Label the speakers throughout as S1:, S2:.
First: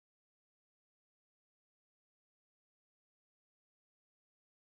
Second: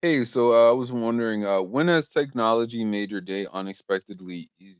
S1: Hey, I was wondering, when has technology made your day unexpectedly easier?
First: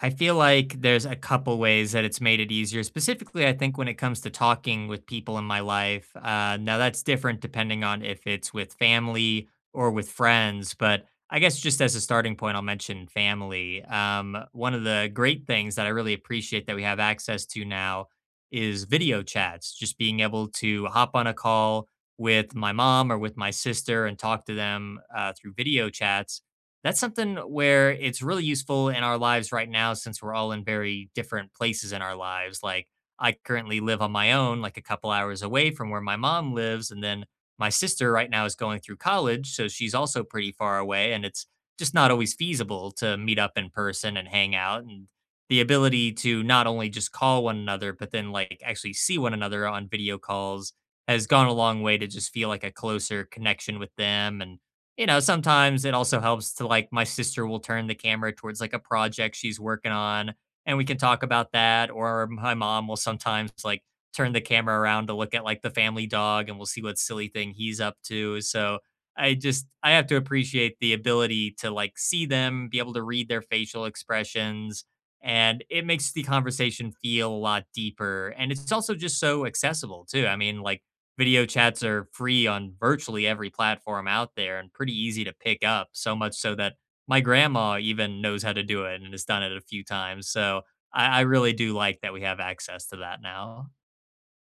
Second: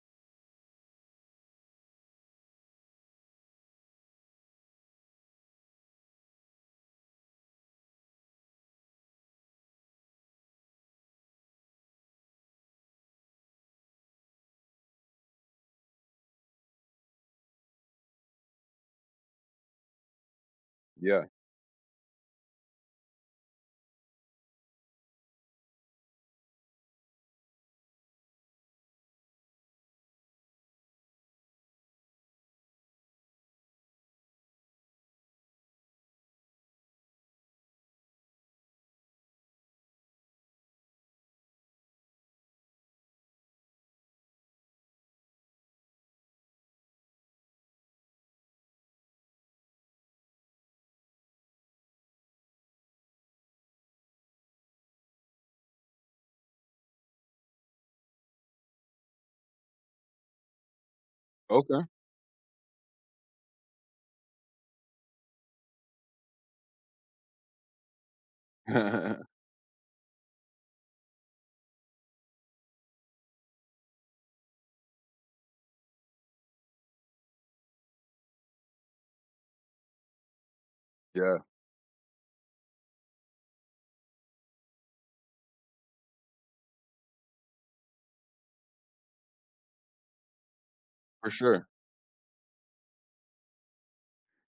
S2: I feel like there's a couple ways that it's made it easier. Specifically, I think when it comes to talking with people in my life, now that's different depending on if it's with family or with friends. But I guess just as a starting point, I'll mention family. One of the great things that I really appreciate that we have access to now is video chats, just being able to hop
S1: Yeah.
S2: on a call with my mom or with my sister and talk to them through video chats. That's something where it's really useful in our lives right now since we're all in very different places in our lives. Like, I currently live on my own, like a couple hours away from where my mom lives. And then my sister right now is going through college. So she's also pretty far away. And it's just not always feasible to meet up in person and hang out. And the ability to not only just call one another, but then like actually see one another on video calls has gone a long way to just feel like a closer connection with them. And sometimes it also helps to like my sister will turn the camera towards like a project she's working on and we can talk about
S1: Okay.
S2: that. Or my mom will sometimes like turn the camera around to look at like the family dog and we'll see what silly thing he's up to. So I have to appreciate the ability to like see them, be able to read their facial expressions. And it makes the conversation feel a lot deeper. And it's also just so accessible too. I mean, like,
S1: Yeah,
S2: video chats are free on virtually every platform out there and pretty easy to pick up, so much so that my grandma even knows how to do it and has done it a few times. So I
S1: for
S2: really
S1: sure.
S2: do like that we have access to that now.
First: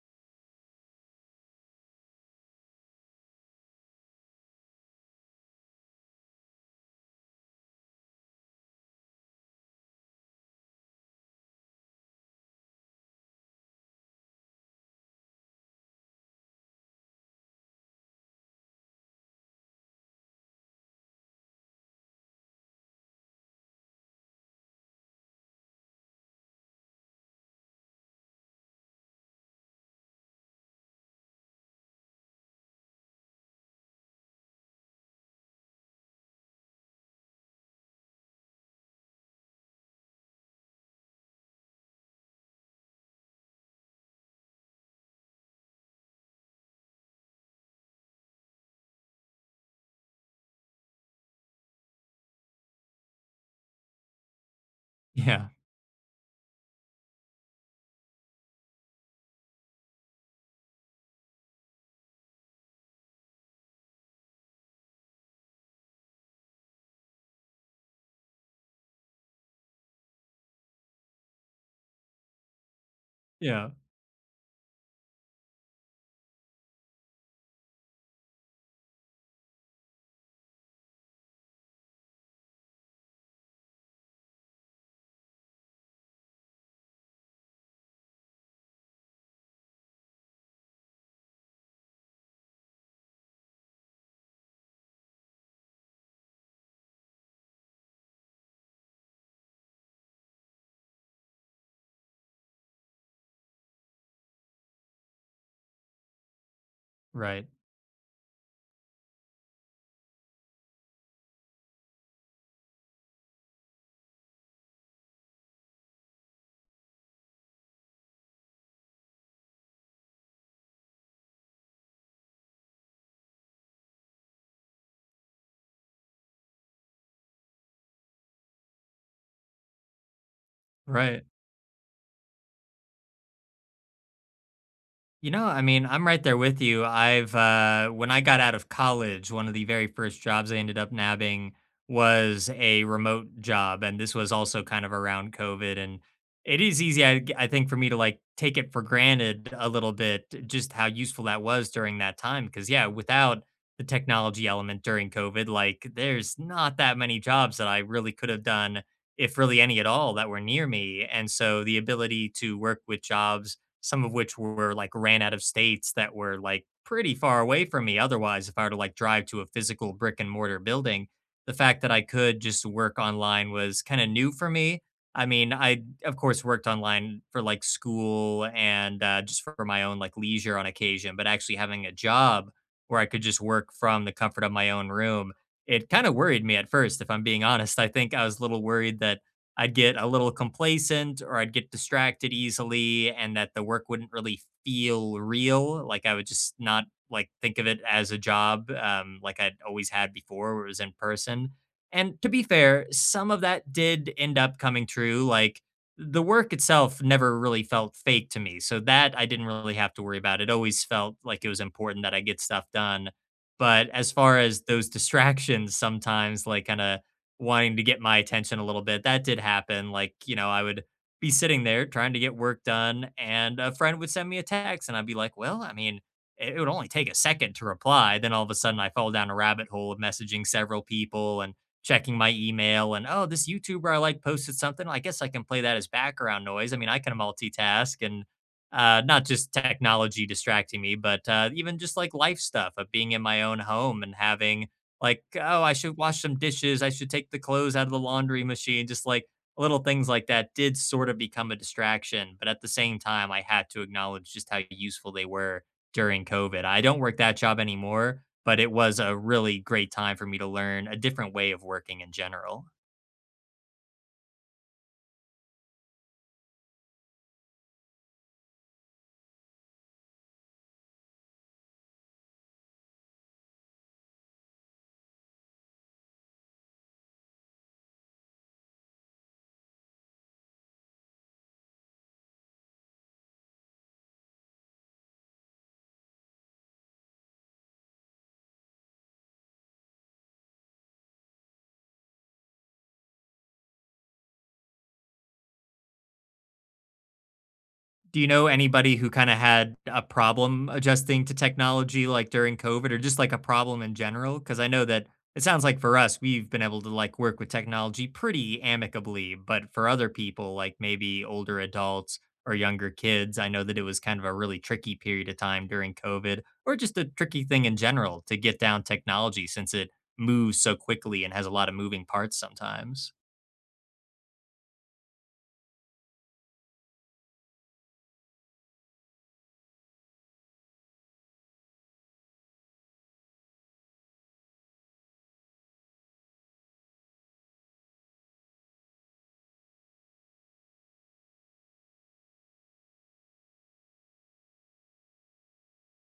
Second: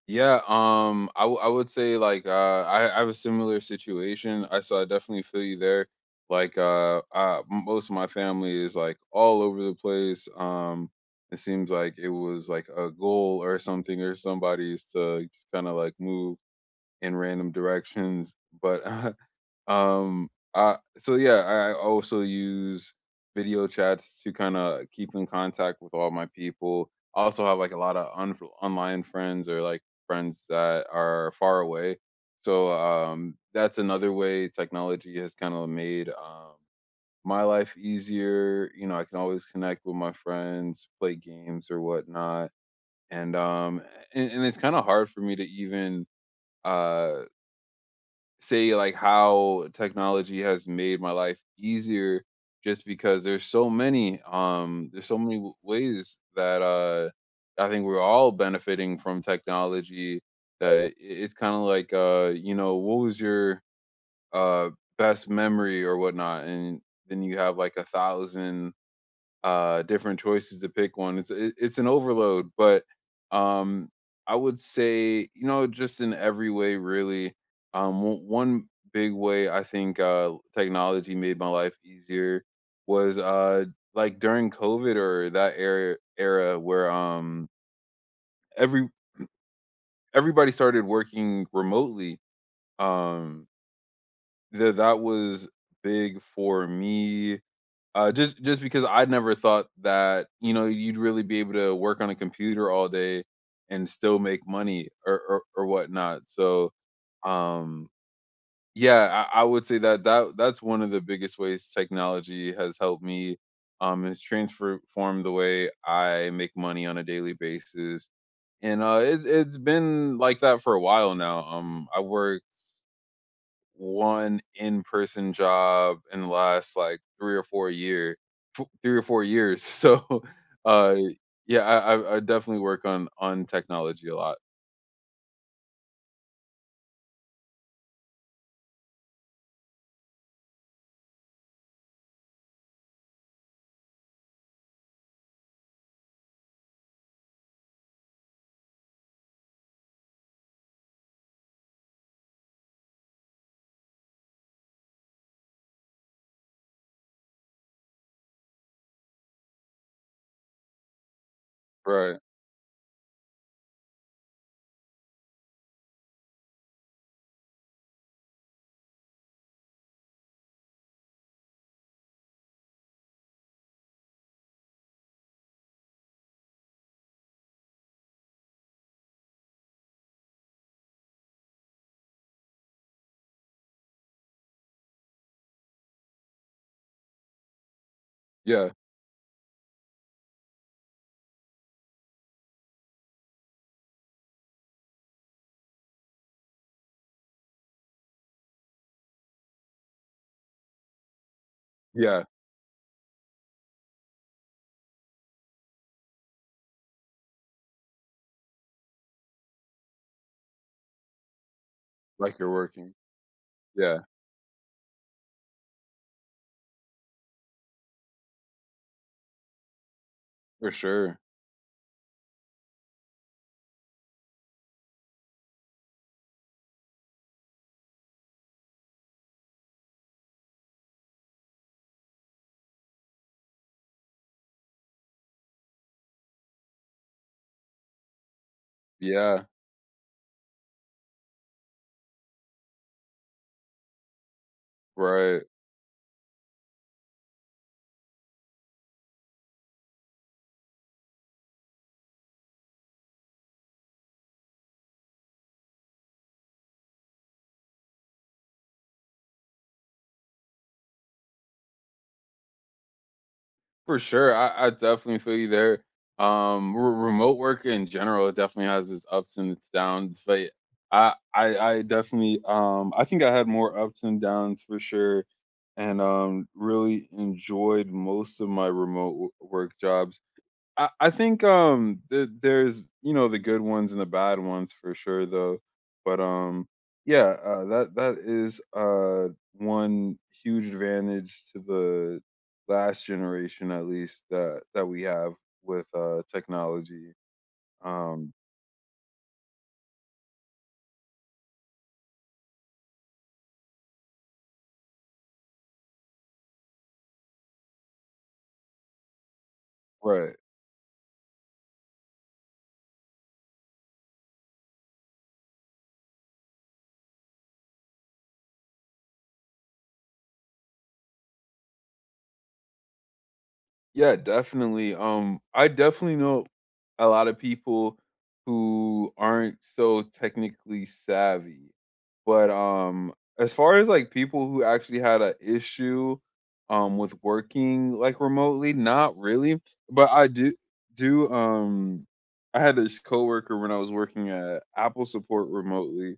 S1: Yeah. I would say I have a similar situation. I definitely feel you there. Most of my family is like all over the place. It seems like it was like a goal or something or somebody's to just kind of like move in random directions. But um, so yeah, I also use video chats to kind of keep in contact with all my people. I also have like a lot of online friends or like friends that are far away. So that's another way technology has kind of made my life easier. I can always connect with my friends, play games or whatnot and um and it's kind of hard for me to even uh say like how technology has made my life easier just because there's so many
S2: Yeah.
S1: ways that I think we're all benefiting from technology that it's kind of like you know what was your uh best memory or whatnot, and then you have like a thousand different choices to pick one. It's an overload. But
S2: Yeah.
S1: um I would say, you know, just in every way, really. One big way I think technology made my life easier was like during COVID or that era where every everybody started working remotely. um that was big for me. Just because I never thought that, you know, you'd really be able to work on a computer all day and still make money or whatnot. So,
S2: Right.
S1: um, yeah, I would say that that's one of the biggest ways technology has helped me. Has transformed the way I make money on a daily basis, and it's been like that for a while now. I worked one in-person job in the last like 3 or 4-year f 3 or 4 years. So, uh,
S2: Right.
S1: yeah, I definitely work on technology a lot.
S2: You know, I mean, I'm right there with you. I've when I got out of college, one of the very first jobs I ended up nabbing was a remote job, and this was also kind of around COVID. And it is easy, I think, for me to like take it for granted a little bit, just how useful that was during that time. Because yeah, without the technology element during COVID, like there's not that many jobs that I really could have done, if really any at all, that were near me. And so the
S1: Right.
S2: ability to work with jobs, some of which were like ran out of states that were like pretty far away from me otherwise if I were to like drive to a physical brick and mortar building. The fact that I could just work online was kind of new for me. I mean, I of course worked online for like school and just for my own like leisure on occasion, but actually having a job where I could just work from the comfort of my own room, it kind of worried me at first. If I'm being honest, I think I was a little
S1: Yeah,
S2: worried that I'd get a little complacent or I'd get distracted easily and that the work wouldn't really feel real. Like I would just not like think of it as a job like I'd always had before where it was in person. And
S1: yeah,
S2: to be fair, some of that did end up coming true. Like the work itself never really felt fake to me. So that I didn't really have to worry about. It always felt like it was important that I
S1: like
S2: get
S1: you're
S2: stuff
S1: working.
S2: done. But
S1: Yeah,
S2: as far as those distractions, sometimes like kind of wanting to get my attention a little bit. That did happen. Like, you know, I
S1: for
S2: would
S1: sure.
S2: be sitting there trying to get work done, and a friend would send me a text, and I'd be like, well, I mean, it would only take a second to reply. Then all of a sudden, I fall down a rabbit hole of messaging several people and checking my email. And oh, this YouTuber I like posted something. I guess I can play that as background noise. I mean, I can multitask. And not
S1: Yeah,
S2: just technology distracting me, but even just like life stuff of being in my own home and having like,
S1: right.
S2: "Oh, I should wash some dishes, I should take the clothes out of the laundry machine," just, like, little things like that did sort of become a distraction, but at the same time, I had to acknowledge just how useful they were during COVID. I don't work that job anymore, but it was a really great time for me to learn a different way of working in general.
S1: For sure. I definitely feel you there. Remote work in general definitely has its ups and its downs, but I definitely, I think I had more ups and downs for sure, and really enjoyed most of my remote work jobs. I think there's, you know, the good ones and the bad ones for sure though, but yeah, that that is one huge advantage to the last generation at least that that we have with technology.
S2: Do you
S1: um
S2: know anybody who kind of had a problem adjusting to technology like during COVID or just like a problem in general? Because I know that it sounds like for us, we've been able to like work with technology pretty amicably, but for other
S1: Right.
S2: people, like maybe older adults or younger kids, I know that it was kind of a really tricky period of time during COVID or just a tricky thing in general to get down technology since it moves so quickly and has a lot of moving parts sometimes.
S1: Yeah, definitely. I definitely know a lot of people who aren't so technically savvy. But as far as like people who actually had an issue with working like remotely, not really. But I do do I had this coworker when I was working at Apple support remotely,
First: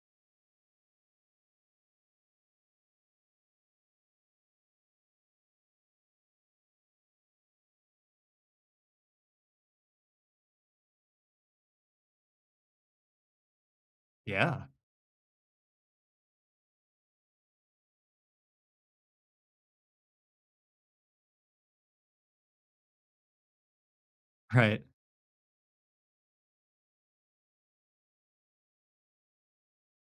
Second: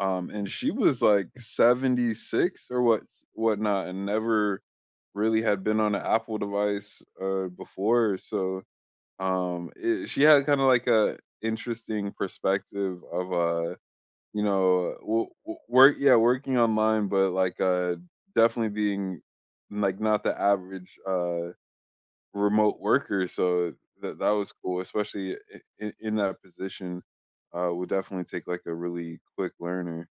S1: and she was like 76 or whatnot and never really had been on an Apple device before. So she had kind of like a interesting perspective of you
S2: Yeah.
S1: know work, yeah, working online. But definitely being like not the average remote worker. So that that was cool,
S2: Right.
S1: especially in that position would definitely take like a really quick learner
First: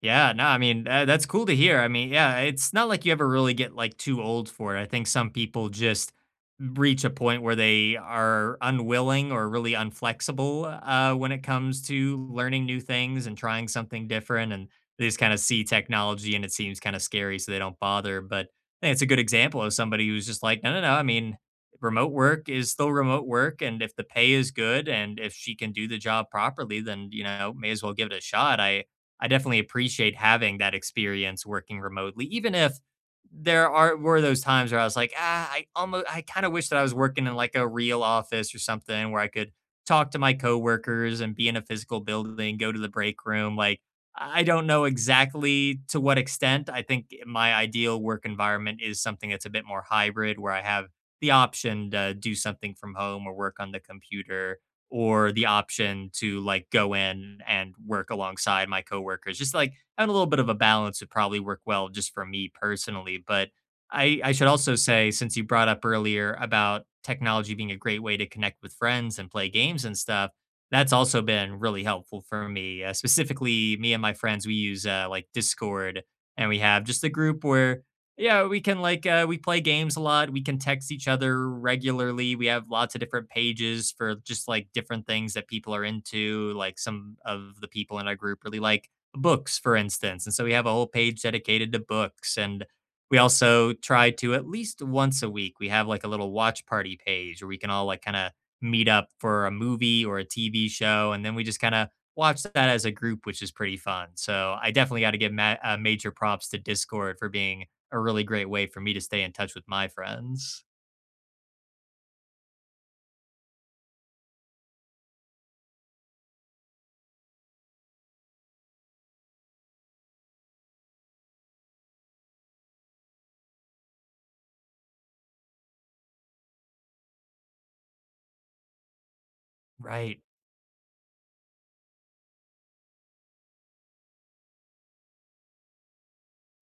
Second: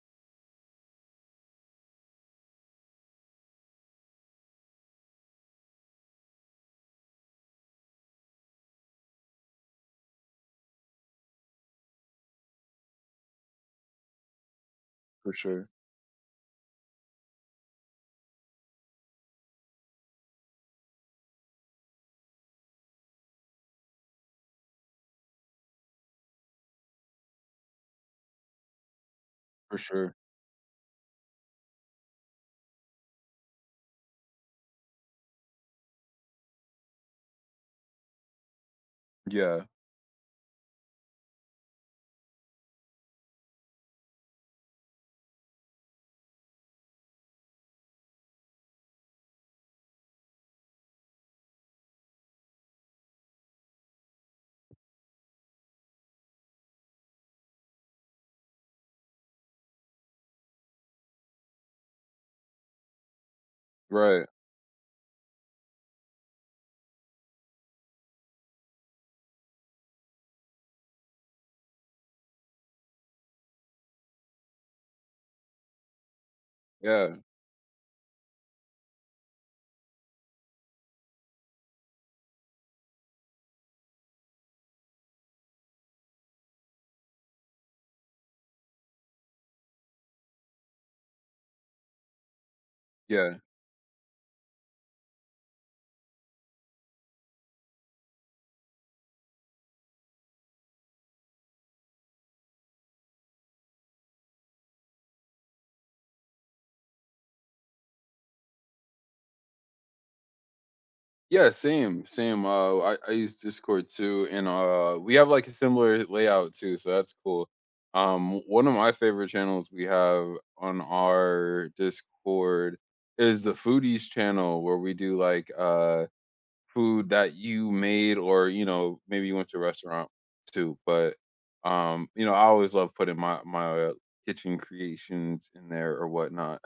S2: Yeah, no, I mean, that's cool to hear. I mean, yeah, it's not like you ever really get like too old for it. I think some people just reach a point where they are unwilling or really unflexible when it comes to learning new things and trying something different. And they just kind
S1: for
S2: of see
S1: sure.
S2: technology and it seems kind of scary, so they don't bother. But I think it's a good example of somebody who's just like, no, no, no. I mean, remote work is still remote work. And if the pay is good and if she can do the job properly, then, you know, may as well give it a shot. I definitely
S1: For sure.
S2: appreciate having that experience working remotely, even if there are were those times where I was like, ah, I kind of wish that I was working in like a real office or something where I could
S1: Yeah.
S2: talk to my coworkers and be in a physical building, go to the break room. Like, I don't know exactly to what extent. I think my ideal work environment is something that's a bit more hybrid, where I have the option to do something from home or work on the computer or the option to like go in and work alongside my coworkers. Just like having a little bit of a balance would probably work well just for me personally. But
S1: Right.
S2: I should also say, since you brought up earlier about technology being a great way to connect with friends and play games and stuff, that's also been really helpful for me. Specifically, me and my friends, we use like Discord and we have just a
S1: Yeah.
S2: group where yeah, we can like we play games a lot. We can text each other regularly. We have lots of different pages for just like different things that people are into. Like some of the people in our group really like books, for instance, and so we have a whole page dedicated to books. And we
S1: Yeah.
S2: also try to at least once a week we have like a little watch party page where we can all like kind of meet up for a movie or a TV show, and then we just kind of watch that as a group, which is pretty fun. So I definitely got to give major props to Discord for being a really great way for me to stay in touch with my friends.
S1: Yeah. Same. Same. I use Discord too, and we have like a similar layout too, so that's cool. One of my favorite channels we have on our Discord is the Foodies channel, where we do like food that you made, or you know maybe you went to a restaurant
S2: Right.
S1: too. But you know I always love putting my kitchen creations in there or whatnot.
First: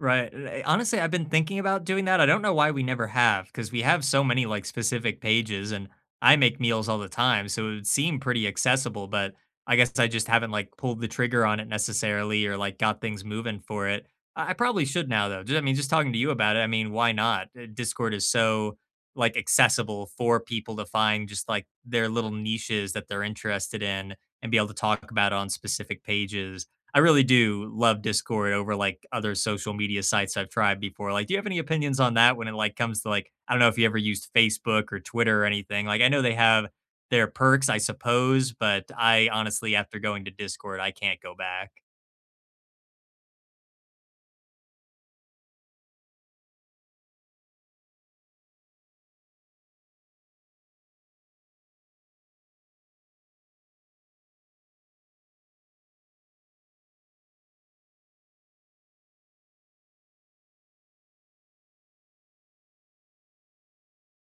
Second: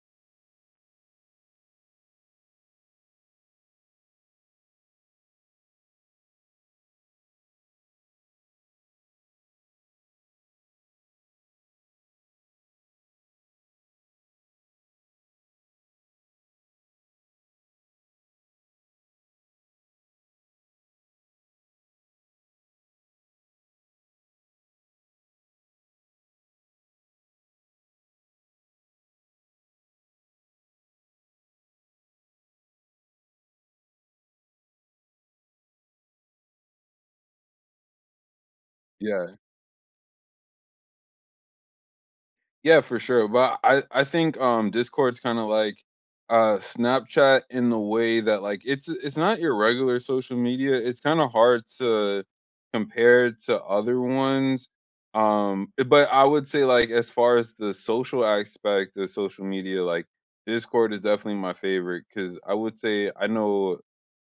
S2: Right, and I honestly, I've been thinking about doing that, I don't know why we never have, because we have so many, like, specific pages, and I make meals all the time, so it would seem pretty accessible, but I guess I just haven't, like, pulled the trigger on it necessarily or, like, got things moving for it. I probably should now, though, ju I mean, just talking to you about it, I mean, why not? Discord is so, like, accessible for people to find just, like, their little niches that they're interested in and be able to talk about on specific pages. I really do love Discord over like other social media sites I've tried before. Like, do you have any opinions on that when it like comes to like I don't know if you ever used Facebook or Twitter or anything. Like I know they have their perks, I suppose, but
S1: Yeah.
S2: I honestly after going to Discord, I can't go back.
S1: Yeah, for sure. But I think Discord's kind of like Snapchat in the way that like it's not your regular social media. It's kind of hard to compare to other ones. But I would say like as far as the social aspect of social media, like Discord is definitely my favorite, cuz I would say I know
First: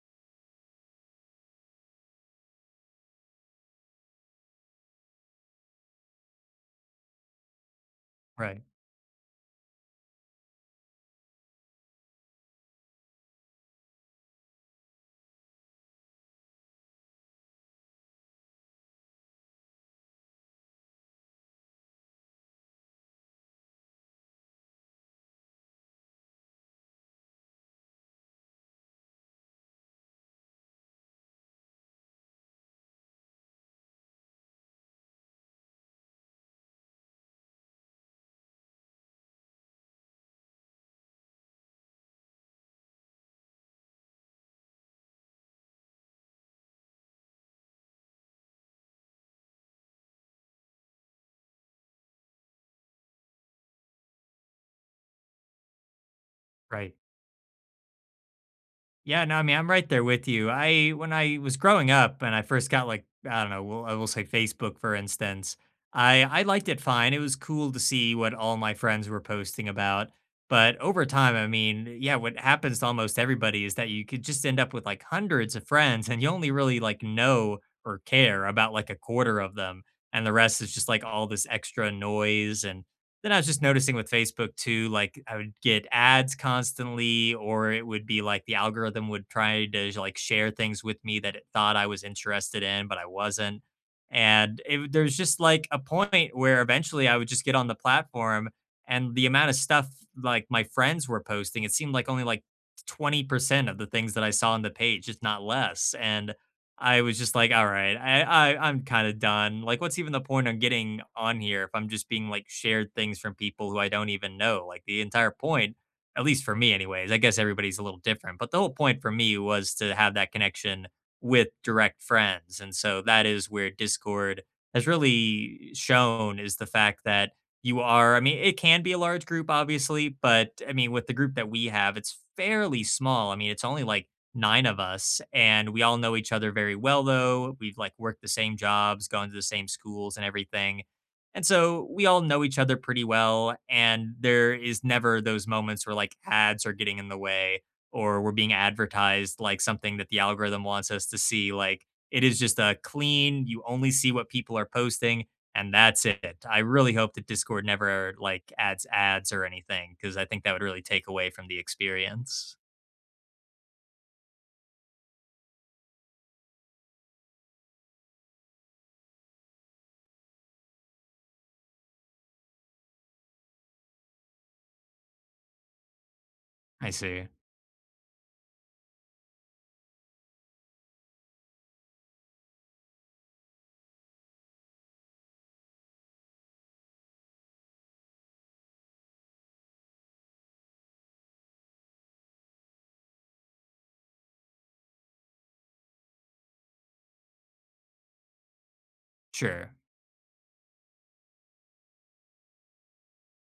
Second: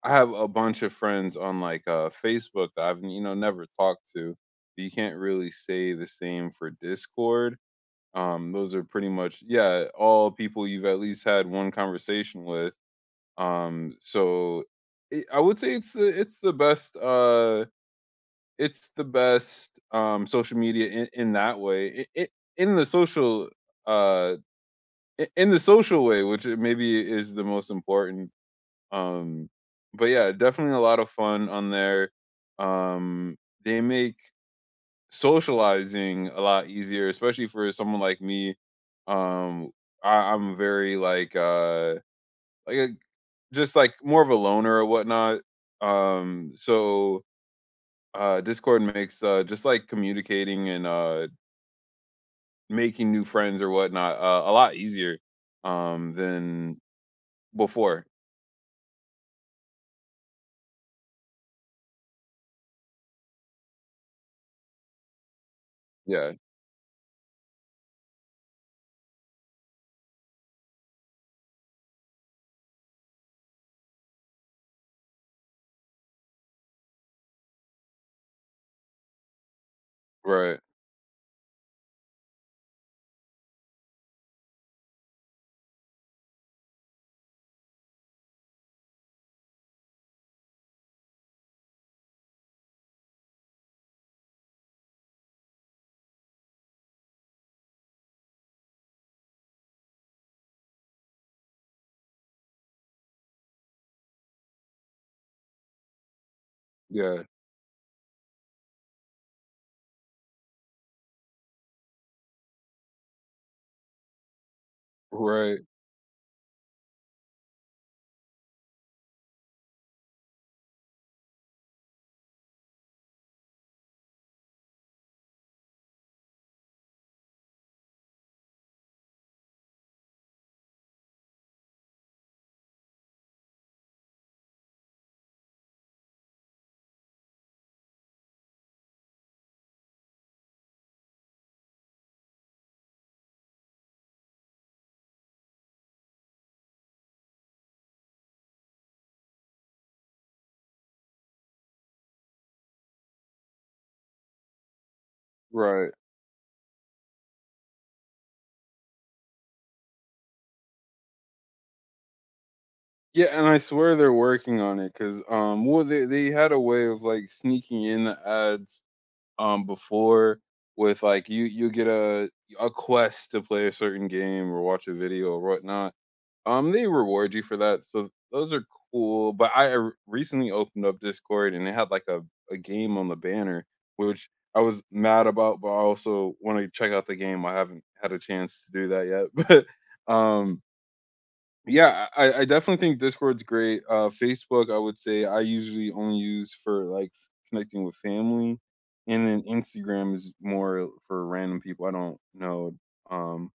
S1: I have a bunch of friends on like Facebook that I've, you know, never talked to. But you can't really say the same for Discord. Um,
S2: Right,
S1: those are pretty much, yeah, all people you've at least had one conversation with. So I would say it's the best social media in that way. In the social uh in the social way, which it maybe is the most important. Um but yeah, definitely a lot of fun on there. Um they make socializing a lot easier, especially for someone like me. Um, I'm very like a, just like more of a loner or whatnot. So Discord makes just like communicating and making new friends or whatnot, a lot easier than
S2: right.
S1: before.
S2: Yeah, no, I mean, I'm right there with you. I when I was growing up and I first got like I don't know, I will say Facebook for instance. I
S1: Yeah.
S2: I liked it fine. It was cool to see what all my friends were posting about. But over time, I mean, yeah, what happens to almost everybody is that you could just end up with like hundreds of friends and you only really like know or care about like a quarter of them and the
S1: Right.
S2: rest is just like all this extra noise. And then I was just noticing with Facebook too, like I would get ads constantly, or it would be like the algorithm would try to like share things with me that it thought I was interested in, but I wasn't. And it, there's just like a point where eventually I would just get on the platform and the amount of stuff like my friends were posting, it seemed like only like 20% of the things that I saw on the page, just not less. And I was
S1: Yeah.
S2: just like, all right, I I'm kind of done. Like, what's even the point of getting on here if I'm just being like shared things from people who I don't even know? Like the entire
S1: Right.
S2: point, at least for me, anyways. I guess everybody's a little different, but the whole point for me was to have that connection with direct friends, and so that is where Discord has really shown is the fact that you are. I mean, it can be a large group, obviously, but I mean, with the group that we have, it's fairly small. I mean, it's only like 9 of us and we all know each other very well though we've like worked the same jobs, gone to the same schools and everything. And so we all know each other pretty well and there is never those moments where like ads are getting in the way or we're being advertised like something that the algorithm wants us to see. Like it is just a clean, you only see what people are posting and
S1: Right.
S2: that's it. I really hope that Discord never like adds ads or anything because I think that would really take away from the experience.
S1: Yeah, and I swear they're working on it because well, they had a way of like sneaking in the ads before with like you get a quest to play a certain game or watch a video or whatnot. They
S2: I see.
S1: reward you for that, so those are cool. But recently opened up Discord and it had like a game on the banner, which I was mad about, but I also want to check out the game. I haven't had a chance to do that yet, but yeah, I definitely think Discord's great. Facebook, I would say I usually only use for like connecting with family, and then
S2: Sure.
S1: Instagram is more for random people I don't know. Um,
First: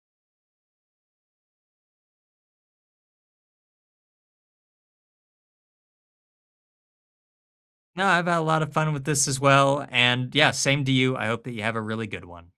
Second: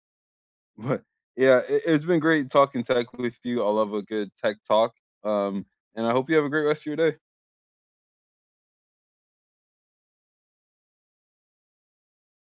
S1: but yeah, it's been great talking tech with you. I love a good tech talk. Um, and I hope you have a great rest of your day.
S2: No, I've had a lot of fun with this as well. And yeah, same to you. I hope that you have a really good one.